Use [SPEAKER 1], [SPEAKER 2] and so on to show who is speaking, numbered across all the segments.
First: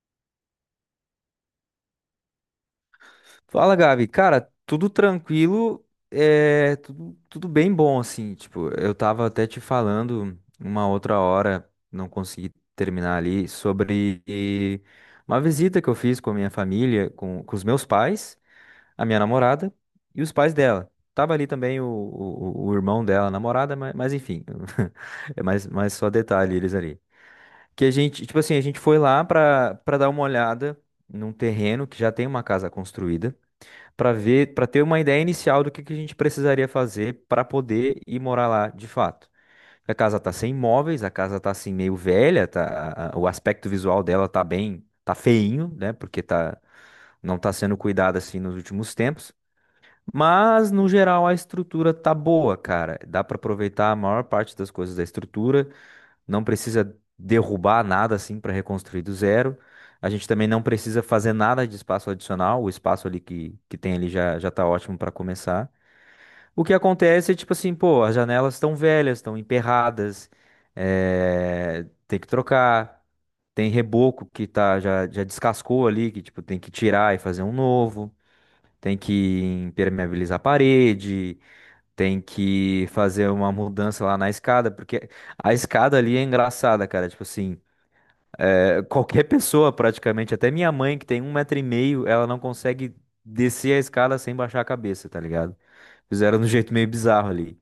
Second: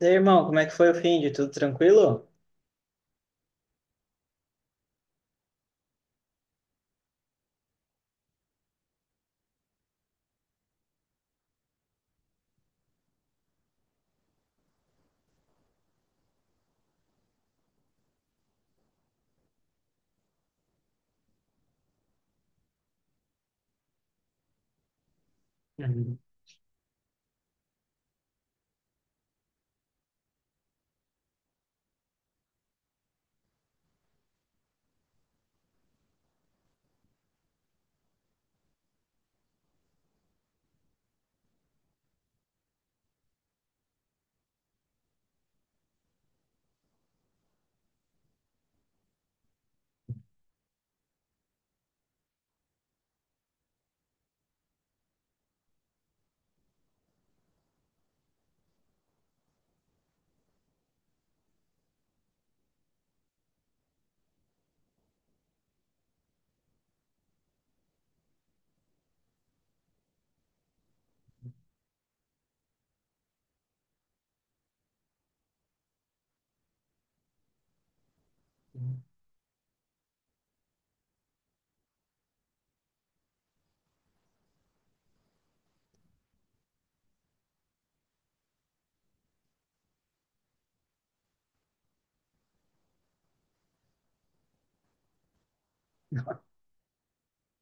[SPEAKER 1] E aí, irmão, como é que foi o fim de tudo tranquilo?
[SPEAKER 2] Fala, Gabi. Cara, tudo tranquilo, é tudo bem bom, assim. Tipo, eu tava até te falando uma outra hora, não consegui terminar ali, sobre uma visita que eu fiz com a minha família, com os meus pais, a minha namorada e os pais dela. Tava ali também o irmão dela, a namorada, mas enfim, é mais só
[SPEAKER 1] Uhum,
[SPEAKER 2] detalhe eles ali. Que a gente, tipo assim, a gente foi lá pra dar uma olhada num terreno que já tem uma casa construída para ver, para ter uma ideia inicial do que a gente precisaria fazer para poder ir morar lá de fato. A casa tá sem móveis, a casa tá assim meio velha, tá, o aspecto visual dela tá bem, tá feinho, né? Porque não tá sendo cuidado assim nos últimos tempos. Mas no geral a estrutura tá boa, cara. Dá para aproveitar a maior parte das coisas da estrutura. Não precisa derrubar nada assim para reconstruir do zero. A gente também não precisa fazer nada de espaço adicional, o espaço ali que tem ali já tá ótimo para começar. O que acontece é tipo assim, pô, as janelas estão velhas, estão emperradas, tem que trocar, tem reboco que tá já descascou ali, que tipo tem que tirar e fazer um novo, tem
[SPEAKER 1] uhum,
[SPEAKER 2] que impermeabilizar a parede. Tem que fazer uma mudança lá na escada, porque a escada ali é engraçada, cara. Tipo assim, qualquer pessoa praticamente, até minha mãe que tem 1,5 m, ela não consegue descer a escada sem baixar a cabeça, tá ligado? Fizeram de um jeito meio bizarro ali.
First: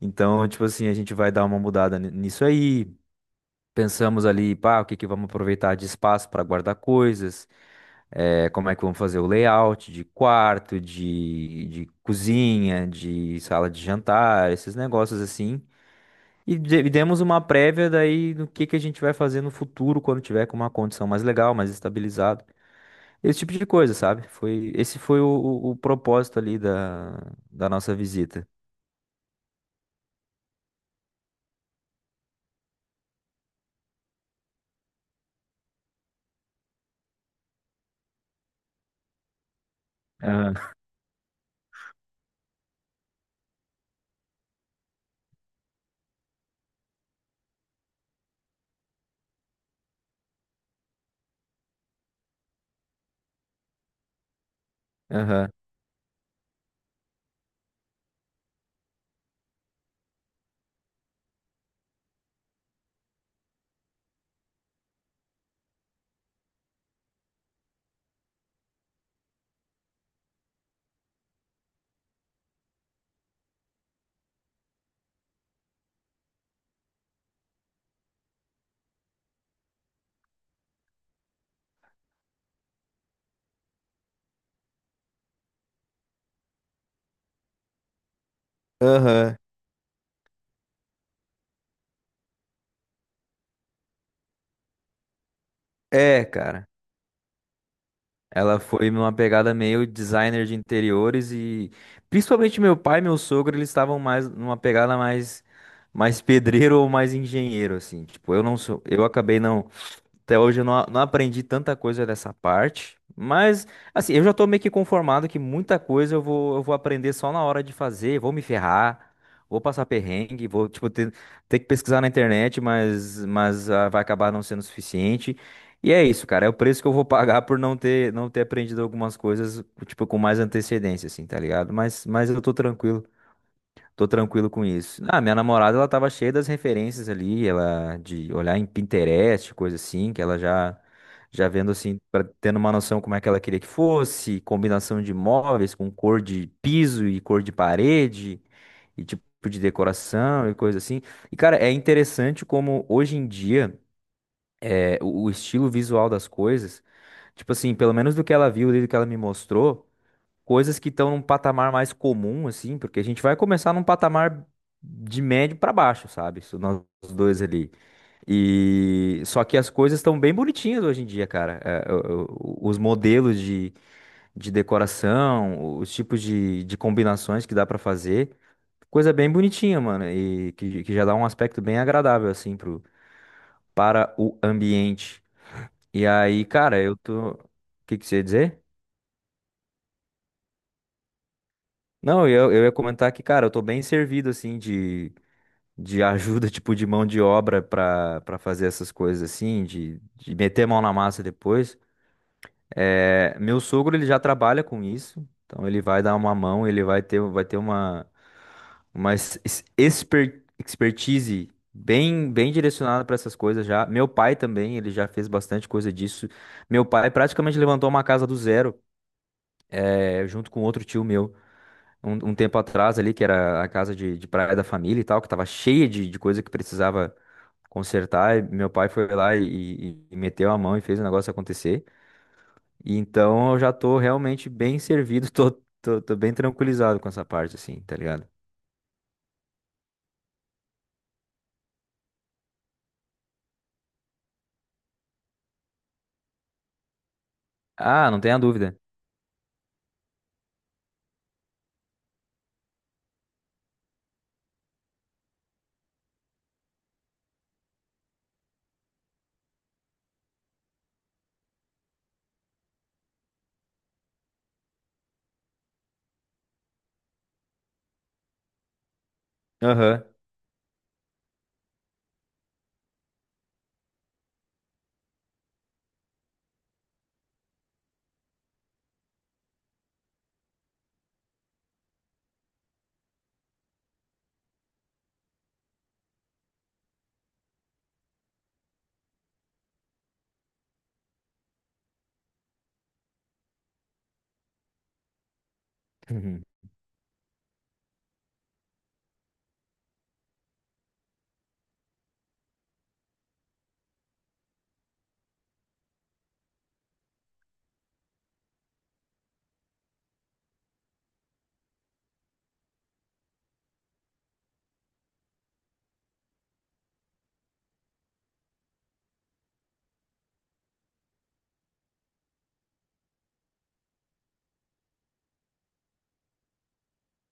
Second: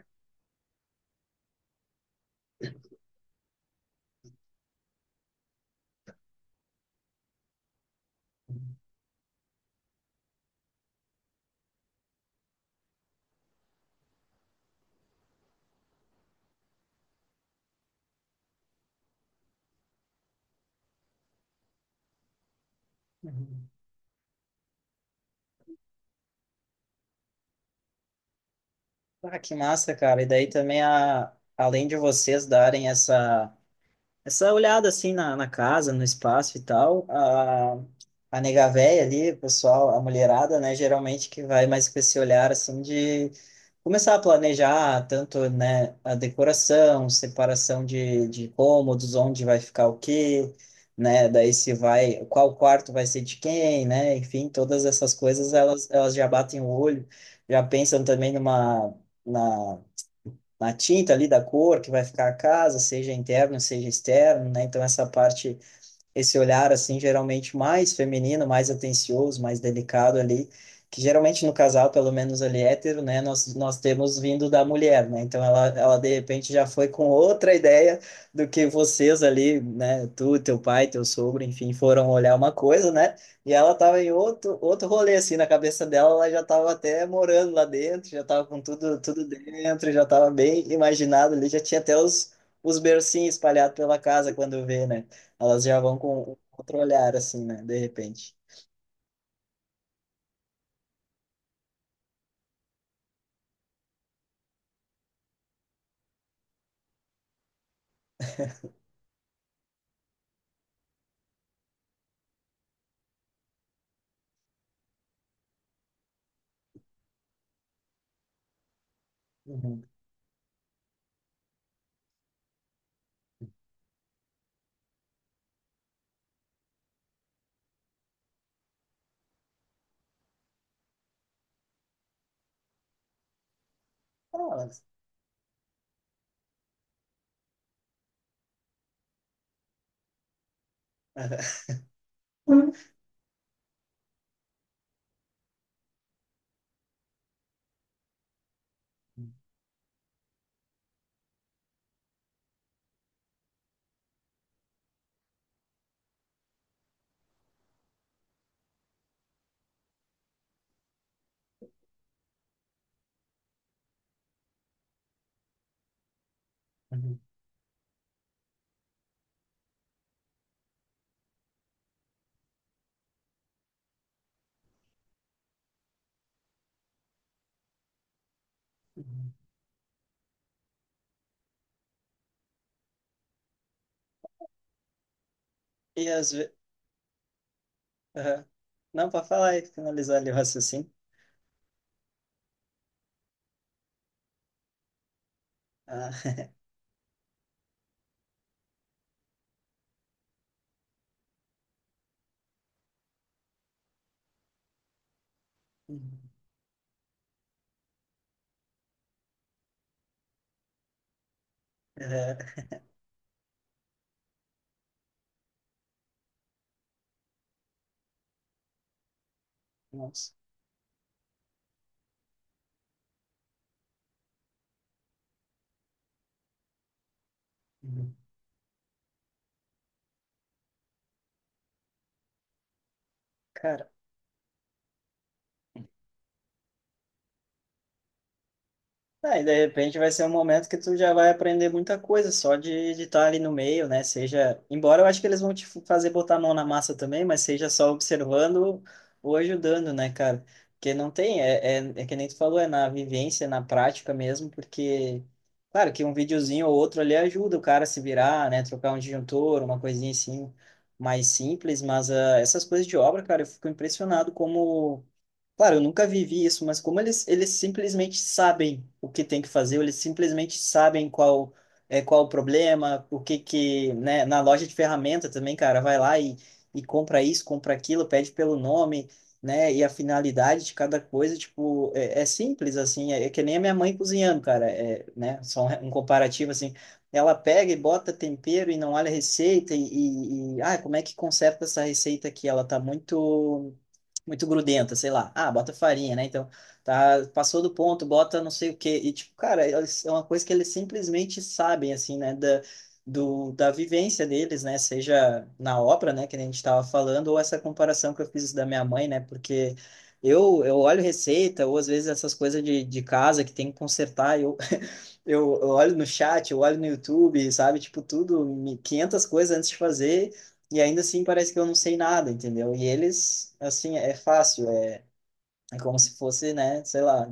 [SPEAKER 2] Então, tipo assim, a gente vai dar uma mudada nisso aí. Pensamos ali, pá, o que que vamos aproveitar de espaço para guardar coisas. Como é que vamos fazer o layout de quarto, de cozinha, de sala de jantar, esses negócios assim. E demos uma prévia daí do que a gente vai fazer no futuro quando tiver com uma condição mais legal, mais estabilizado. Esse tipo de
[SPEAKER 1] uhum.
[SPEAKER 2] coisa, sabe? Esse foi o propósito ali da nossa visita.
[SPEAKER 1] Ah, que massa, cara. E daí também, além de vocês darem essa olhada assim na casa, no espaço e tal, a nega véia ali, o pessoal, a mulherada,
[SPEAKER 2] Aham.
[SPEAKER 1] né, geralmente que vai mais com esse olhar assim de começar a planejar tanto, né, a decoração, separação de cômodos, onde vai ficar o quê, né, daí se vai, qual quarto vai ser de quem, né, enfim, todas essas
[SPEAKER 2] Aham.
[SPEAKER 1] coisas elas já batem o olho, já pensam também numa, na na tinta ali da cor que vai ficar a casa, seja interno, seja externo, né? Então essa parte esse olhar assim geralmente mais feminino, mais atencioso, mais delicado ali, que geralmente no casal, pelo menos ali hétero, né, nós temos vindo da mulher, né? Então ela de repente já foi com outra ideia do que vocês ali, né, tu, teu pai, teu sogro, enfim, foram olhar uma coisa, né? E ela tava em outro rolê assim, na cabeça dela, ela já tava até morando lá dentro, já tava com tudo tudo
[SPEAKER 2] Aham.
[SPEAKER 1] dentro, já tava bem imaginado ali, já tinha até os bercinhos espalhados pela casa quando vê, né? Elas já vão com
[SPEAKER 2] É,
[SPEAKER 1] um
[SPEAKER 2] cara.
[SPEAKER 1] outro olhar, assim, né? De repente.
[SPEAKER 2] Ela foi numa pegada meio designer de interiores e principalmente meu pai e meu sogro, eles estavam mais numa pegada mais pedreiro ou mais engenheiro assim. Tipo, eu não sou, eu acabei não até hoje eu não, não aprendi tanta coisa dessa parte, mas assim, eu já tô meio que conformado que muita coisa eu vou aprender só na hora de fazer, vou me ferrar, vou
[SPEAKER 1] Uhum.
[SPEAKER 2] passar perrengue, vou tipo ter que pesquisar na internet, mas vai acabar não sendo suficiente. E é isso, cara, é o preço que eu vou pagar por não ter aprendido algumas coisas, tipo, com mais antecedência, assim, tá ligado? Mas eu tô tranquilo. Tô tranquilo com
[SPEAKER 1] Ah.
[SPEAKER 2] isso. Ah, minha namorada, ela tava cheia das referências ali, ela de olhar em Pinterest, coisa assim, que ela já vendo assim, pra, tendo uma
[SPEAKER 1] Uhum.
[SPEAKER 2] noção como é que ela queria que fosse, combinação de móveis com cor de piso e cor de parede e tipo de decoração e coisa assim. E cara, é interessante como hoje em dia o estilo visual das coisas, tipo assim, pelo menos do que ela viu, e do que ela me mostrou coisas que estão num patamar mais comum, assim, porque a gente vai começar num patamar de médio para baixo, sabe? Isso. Nós
[SPEAKER 1] Uhum.
[SPEAKER 2] dois ali. E só que as coisas estão bem bonitinhas hoje em dia, cara. Os modelos de decoração, os tipos de combinações que dá pra fazer, coisa bem
[SPEAKER 1] Uhum.
[SPEAKER 2] bonitinha, mano, e que já dá um aspecto bem agradável, assim, para o ambiente. E
[SPEAKER 1] E às
[SPEAKER 2] aí,
[SPEAKER 1] vezes.
[SPEAKER 2] cara, eu tô. O que que você ia dizer?
[SPEAKER 1] Não, para falar e finalizar ali o raciocínio.
[SPEAKER 2] Não, eu ia comentar que, cara, eu tô bem servido, assim, de
[SPEAKER 1] Ah.
[SPEAKER 2] ajuda, tipo, de mão de obra para fazer essas coisas assim, de meter a mão na massa depois. É, meu sogro, ele já trabalha com isso, então ele vai dar
[SPEAKER 1] Uhum.
[SPEAKER 2] uma mão, ele vai ter uma expertise bem
[SPEAKER 1] É.
[SPEAKER 2] direcionada para essas coisas já. Meu pai também, ele já fez bastante coisa disso. Meu pai praticamente levantou uma casa do zero,
[SPEAKER 1] Nossa.
[SPEAKER 2] junto com outro tio meu. Um tempo atrás ali, que era a casa de praia da família e tal, que tava cheia de coisa que precisava
[SPEAKER 1] Uhum.
[SPEAKER 2] consertar, e meu pai foi lá e meteu a mão e fez o negócio acontecer. E então eu já
[SPEAKER 1] Cara.
[SPEAKER 2] tô realmente bem servido, tô bem tranquilizado com essa parte, assim, tá ligado?
[SPEAKER 1] Ah, e de repente vai ser um momento que tu já vai aprender muita coisa só de estar ali no meio, né? Seja, embora eu acho que eles vão te fazer botar a mão na massa também, mas seja só
[SPEAKER 2] Ah, não tenha dúvida.
[SPEAKER 1] observando ou ajudando, né, cara? Porque não tem, é que nem tu falou, é na vivência, na prática mesmo, porque, claro, que um videozinho ou outro ali ajuda o cara a se virar, né? Trocar um disjuntor, uma coisinha assim mais simples, mas ah, essas coisas de obra, cara, eu fico impressionado como. Claro, eu nunca vivi isso, mas como eles simplesmente sabem o que tem que fazer, ou eles
[SPEAKER 2] Aham.
[SPEAKER 1] simplesmente sabem qual o problema, o que que, né, na loja de ferramenta também, cara, vai lá e compra isso, compra aquilo, pede pelo nome, né, e a finalidade de cada coisa, tipo, é simples, assim, é que nem a minha mãe cozinhando, cara, é, né, só um comparativo, assim, ela pega e bota tempero e não olha a receita e ah, como é que conserta essa receita aqui? Ela tá muito muito grudenta, sei lá. Ah, bota farinha, né?
[SPEAKER 2] Uhum.
[SPEAKER 1] Então, tá, passou do ponto, bota não sei o quê. E, tipo, cara, é uma coisa que eles simplesmente sabem, assim, né? Da vivência deles, né? Seja na obra, né? Que nem a gente estava falando, ou essa comparação que eu fiz da minha mãe, né? Porque eu olho receita, ou às vezes essas coisas de casa que tem que consertar, eu olho no chat, eu olho no YouTube, sabe? Tipo, tudo, 500 coisas antes de fazer. E ainda assim parece que eu não sei nada, entendeu? E eles, assim, é fácil, é como se fosse, né, sei lá,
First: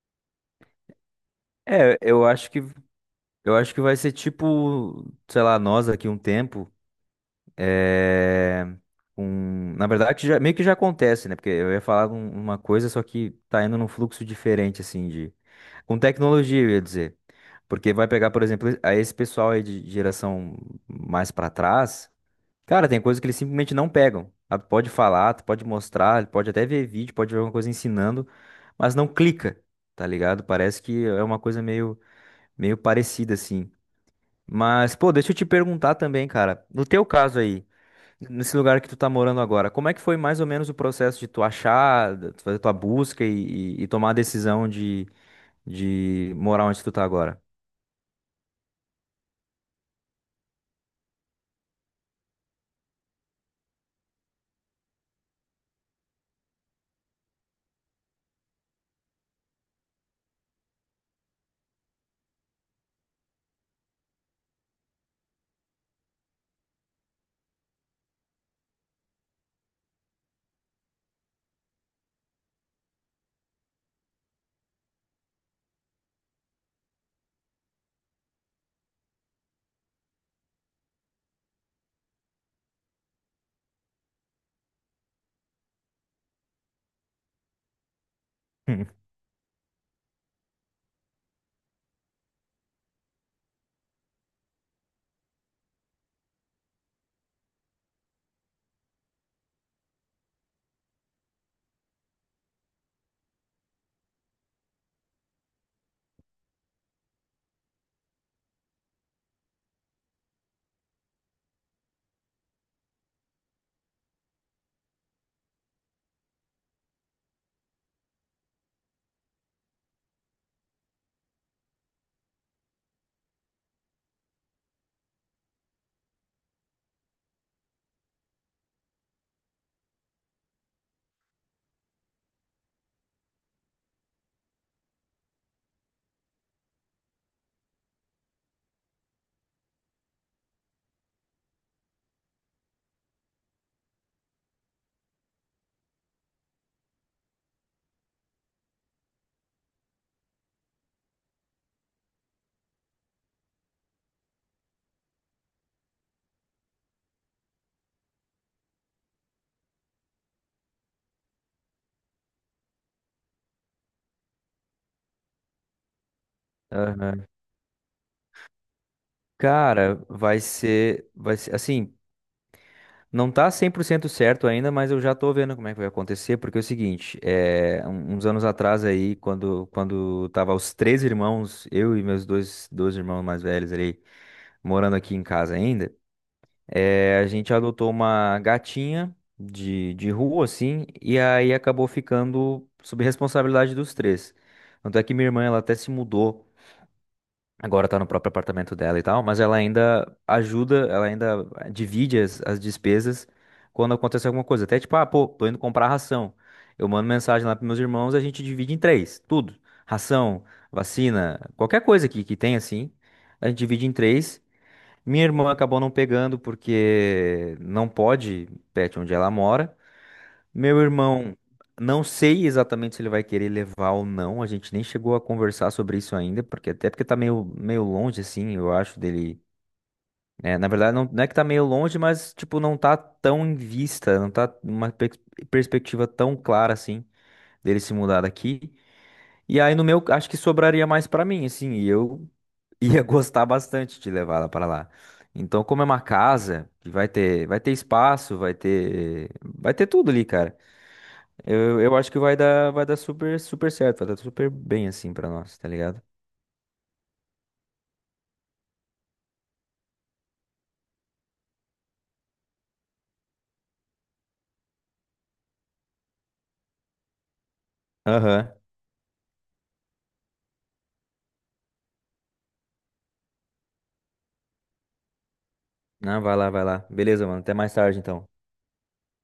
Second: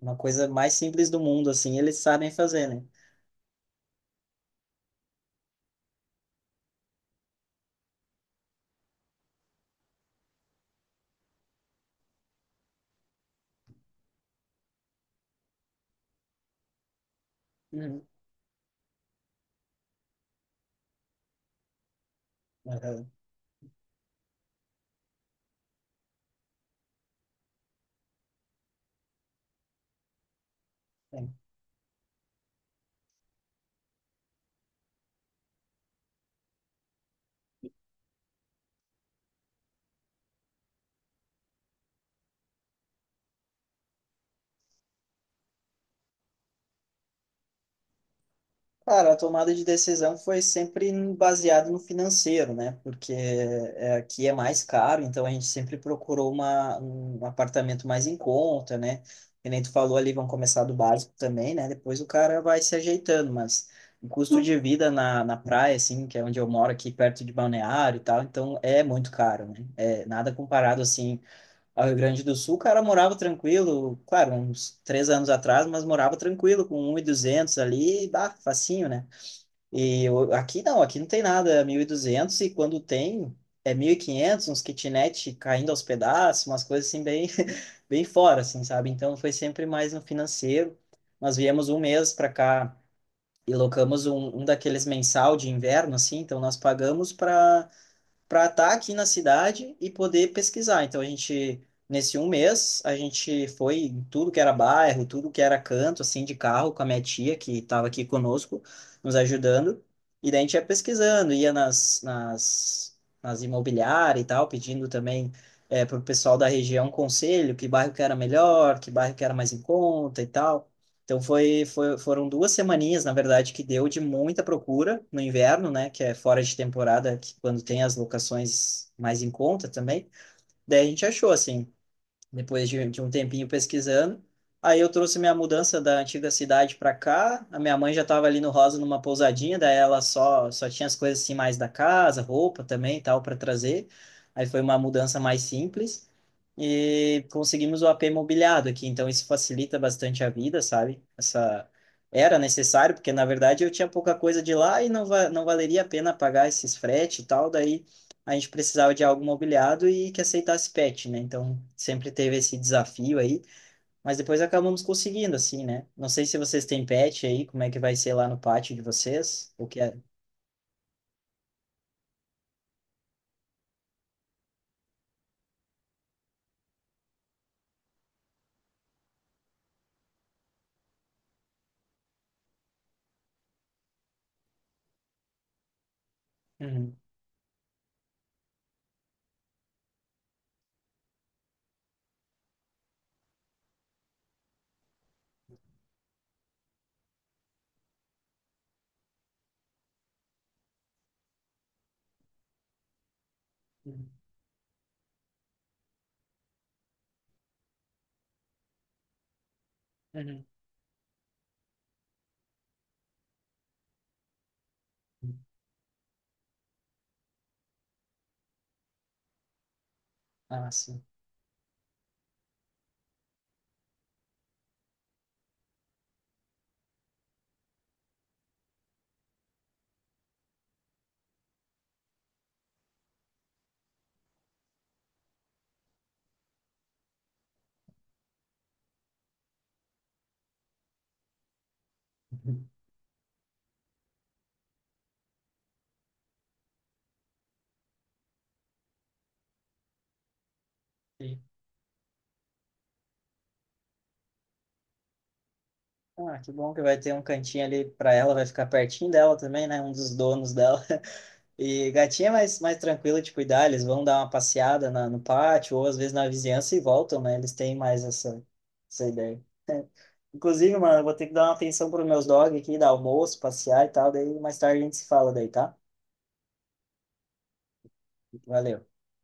[SPEAKER 1] uma coisa mais simples do mundo, assim, eles
[SPEAKER 2] É, eu
[SPEAKER 1] sabem
[SPEAKER 2] acho que
[SPEAKER 1] fazer, né?
[SPEAKER 2] eu acho que vai ser tipo, sei lá, nós aqui um tempo. É, na verdade, meio que já acontece, né? Porque eu ia falar uma coisa, só que tá indo num fluxo diferente, assim, de. Com tecnologia, eu ia dizer. Porque vai
[SPEAKER 1] Uhum.
[SPEAKER 2] pegar, por exemplo, a esse pessoal aí de geração mais pra trás, cara, tem
[SPEAKER 1] Aham.
[SPEAKER 2] coisas que eles simplesmente não pegam. Ah, tu pode falar, tu pode mostrar, pode até ver vídeo, pode ver alguma coisa ensinando, mas não clica, tá ligado? Parece que é
[SPEAKER 1] É.
[SPEAKER 2] uma coisa meio parecida, assim. Mas, pô, deixa eu te perguntar também, cara. No teu caso aí, nesse lugar que tu tá morando agora, como é que foi mais ou menos o processo de tu achar, de tu fazer tua busca e tomar a decisão de morar onde tu tá agora?
[SPEAKER 1] Cara, a tomada de decisão foi sempre baseada no financeiro, né? Porque é, aqui é mais caro, então a gente sempre procurou um apartamento mais em conta, né? Que nem tu falou ali, vão começar do básico também, né? Depois o cara vai se ajeitando, mas o custo de vida na praia, assim, que é onde eu moro aqui, perto de Balneário e tal, então é muito caro, né? É nada comparado, assim, ao Rio Grande do Sul, o cara morava tranquilo, claro, uns 3 anos atrás, mas morava tranquilo, com um e duzentos ali, bah, facinho, né? Aqui não tem nada, é 1.200 e duzentos e quando tem é 1.500, uns kitnet caindo aos pedaços, umas coisas assim bem, bem fora, assim, sabe? Então foi sempre mais no financeiro. Nós viemos um mês para cá e locamos um daqueles mensal de inverno, assim, então nós pagamos para estar aqui na cidade e poder pesquisar. Então a gente, nesse um mês, a gente foi em tudo que era bairro, tudo que era canto, assim, de carro, com a minha tia, que estava aqui conosco, nos ajudando. E daí a gente ia pesquisando, ia nas imobiliárias e tal, pedindo também é, para o pessoal da região conselho, que bairro que era melhor, que bairro que era mais em conta e tal. Então foram 2 semaninhas, na verdade, que deu de muita procura no inverno, né? Que é fora de temporada, que quando tem as locações mais em conta também. Daí a gente achou, assim, depois de um tempinho pesquisando. Aí eu trouxe minha mudança da antiga cidade para cá. A minha mãe já estava ali no Rosa numa pousadinha, daí ela só tinha as coisas assim mais da casa, roupa também, e tal, para trazer. Aí foi uma mudança mais simples e conseguimos o AP mobiliado aqui, então isso facilita bastante a vida, sabe? Essa era necessário, porque na verdade eu tinha pouca coisa de lá e não, va não valeria a pena pagar esses frete e tal, daí a gente precisava de algo mobiliado e que aceitasse pet, né? Então sempre teve esse desafio aí, mas depois acabamos conseguindo assim, né? Não sei se vocês têm pet
[SPEAKER 2] Aham.
[SPEAKER 1] aí, como é que vai ser lá no pátio de vocês, o que é?
[SPEAKER 2] Cara, vai ser, assim, não tá 100% certo ainda, mas eu já tô vendo como é que vai acontecer, porque é o seguinte, uns anos atrás aí, quando tava os três irmãos, eu e meus dois irmãos mais velhos ali, morando aqui em casa ainda.
[SPEAKER 1] Uhum.
[SPEAKER 2] A gente adotou uma gatinha de rua, assim, e aí acabou ficando sob responsabilidade dos três. Tanto é que minha irmã, ela até se mudou, agora tá no próprio apartamento dela e tal, mas ela ainda ajuda, ela ainda divide as despesas quando
[SPEAKER 1] Uhum.
[SPEAKER 2] acontece alguma coisa. Até tipo, ah, pô, tô indo comprar ração. Eu mando mensagem lá pros meus irmãos, a gente divide em três, tudo. Ração,
[SPEAKER 1] Uhum.
[SPEAKER 2] vacina, qualquer coisa que tem, assim, a gente divide em três. Minha irmã acabou não pegando porque não pode pet onde ela mora.
[SPEAKER 1] Ah,
[SPEAKER 2] Meu
[SPEAKER 1] sim.
[SPEAKER 2] irmão, não sei exatamente se ele vai querer levar ou não. A gente nem chegou a conversar sobre isso ainda, porque até porque tá meio longe, assim, eu acho, dele. É, na verdade, não, não é que tá meio longe, mas, tipo, não tá tão em vista, não tá uma perspectiva tão clara, assim, dele se mudar daqui. E aí, no meu, acho que sobraria mais pra mim, assim, e eu
[SPEAKER 1] Uhum.
[SPEAKER 2] ia gostar bastante de levar ela para lá. Então, como é uma casa que vai ter espaço, vai ter tudo ali, cara. Eu acho que vai dar super, super certo, vai dar super bem assim para nós, tá ligado?
[SPEAKER 1] Ah, que bom que vai ter um cantinho ali pra ela, vai ficar pertinho dela também, né? Um dos donos dela. E gatinha é mais, mais tranquila de cuidar, eles vão dar uma passeada no pátio, ou às vezes na vizinhança e voltam, né? Eles têm mais essa,
[SPEAKER 2] Aham.
[SPEAKER 1] essa ideia. Inclusive, mano, eu vou ter que dar uma atenção pros meus dogs aqui, dar almoço, passear e tal, daí mais tarde a gente se fala daí, tá?
[SPEAKER 2] Não, vai lá, vai lá. Beleza, mano. Até mais tarde, então.
[SPEAKER 1] Valeu.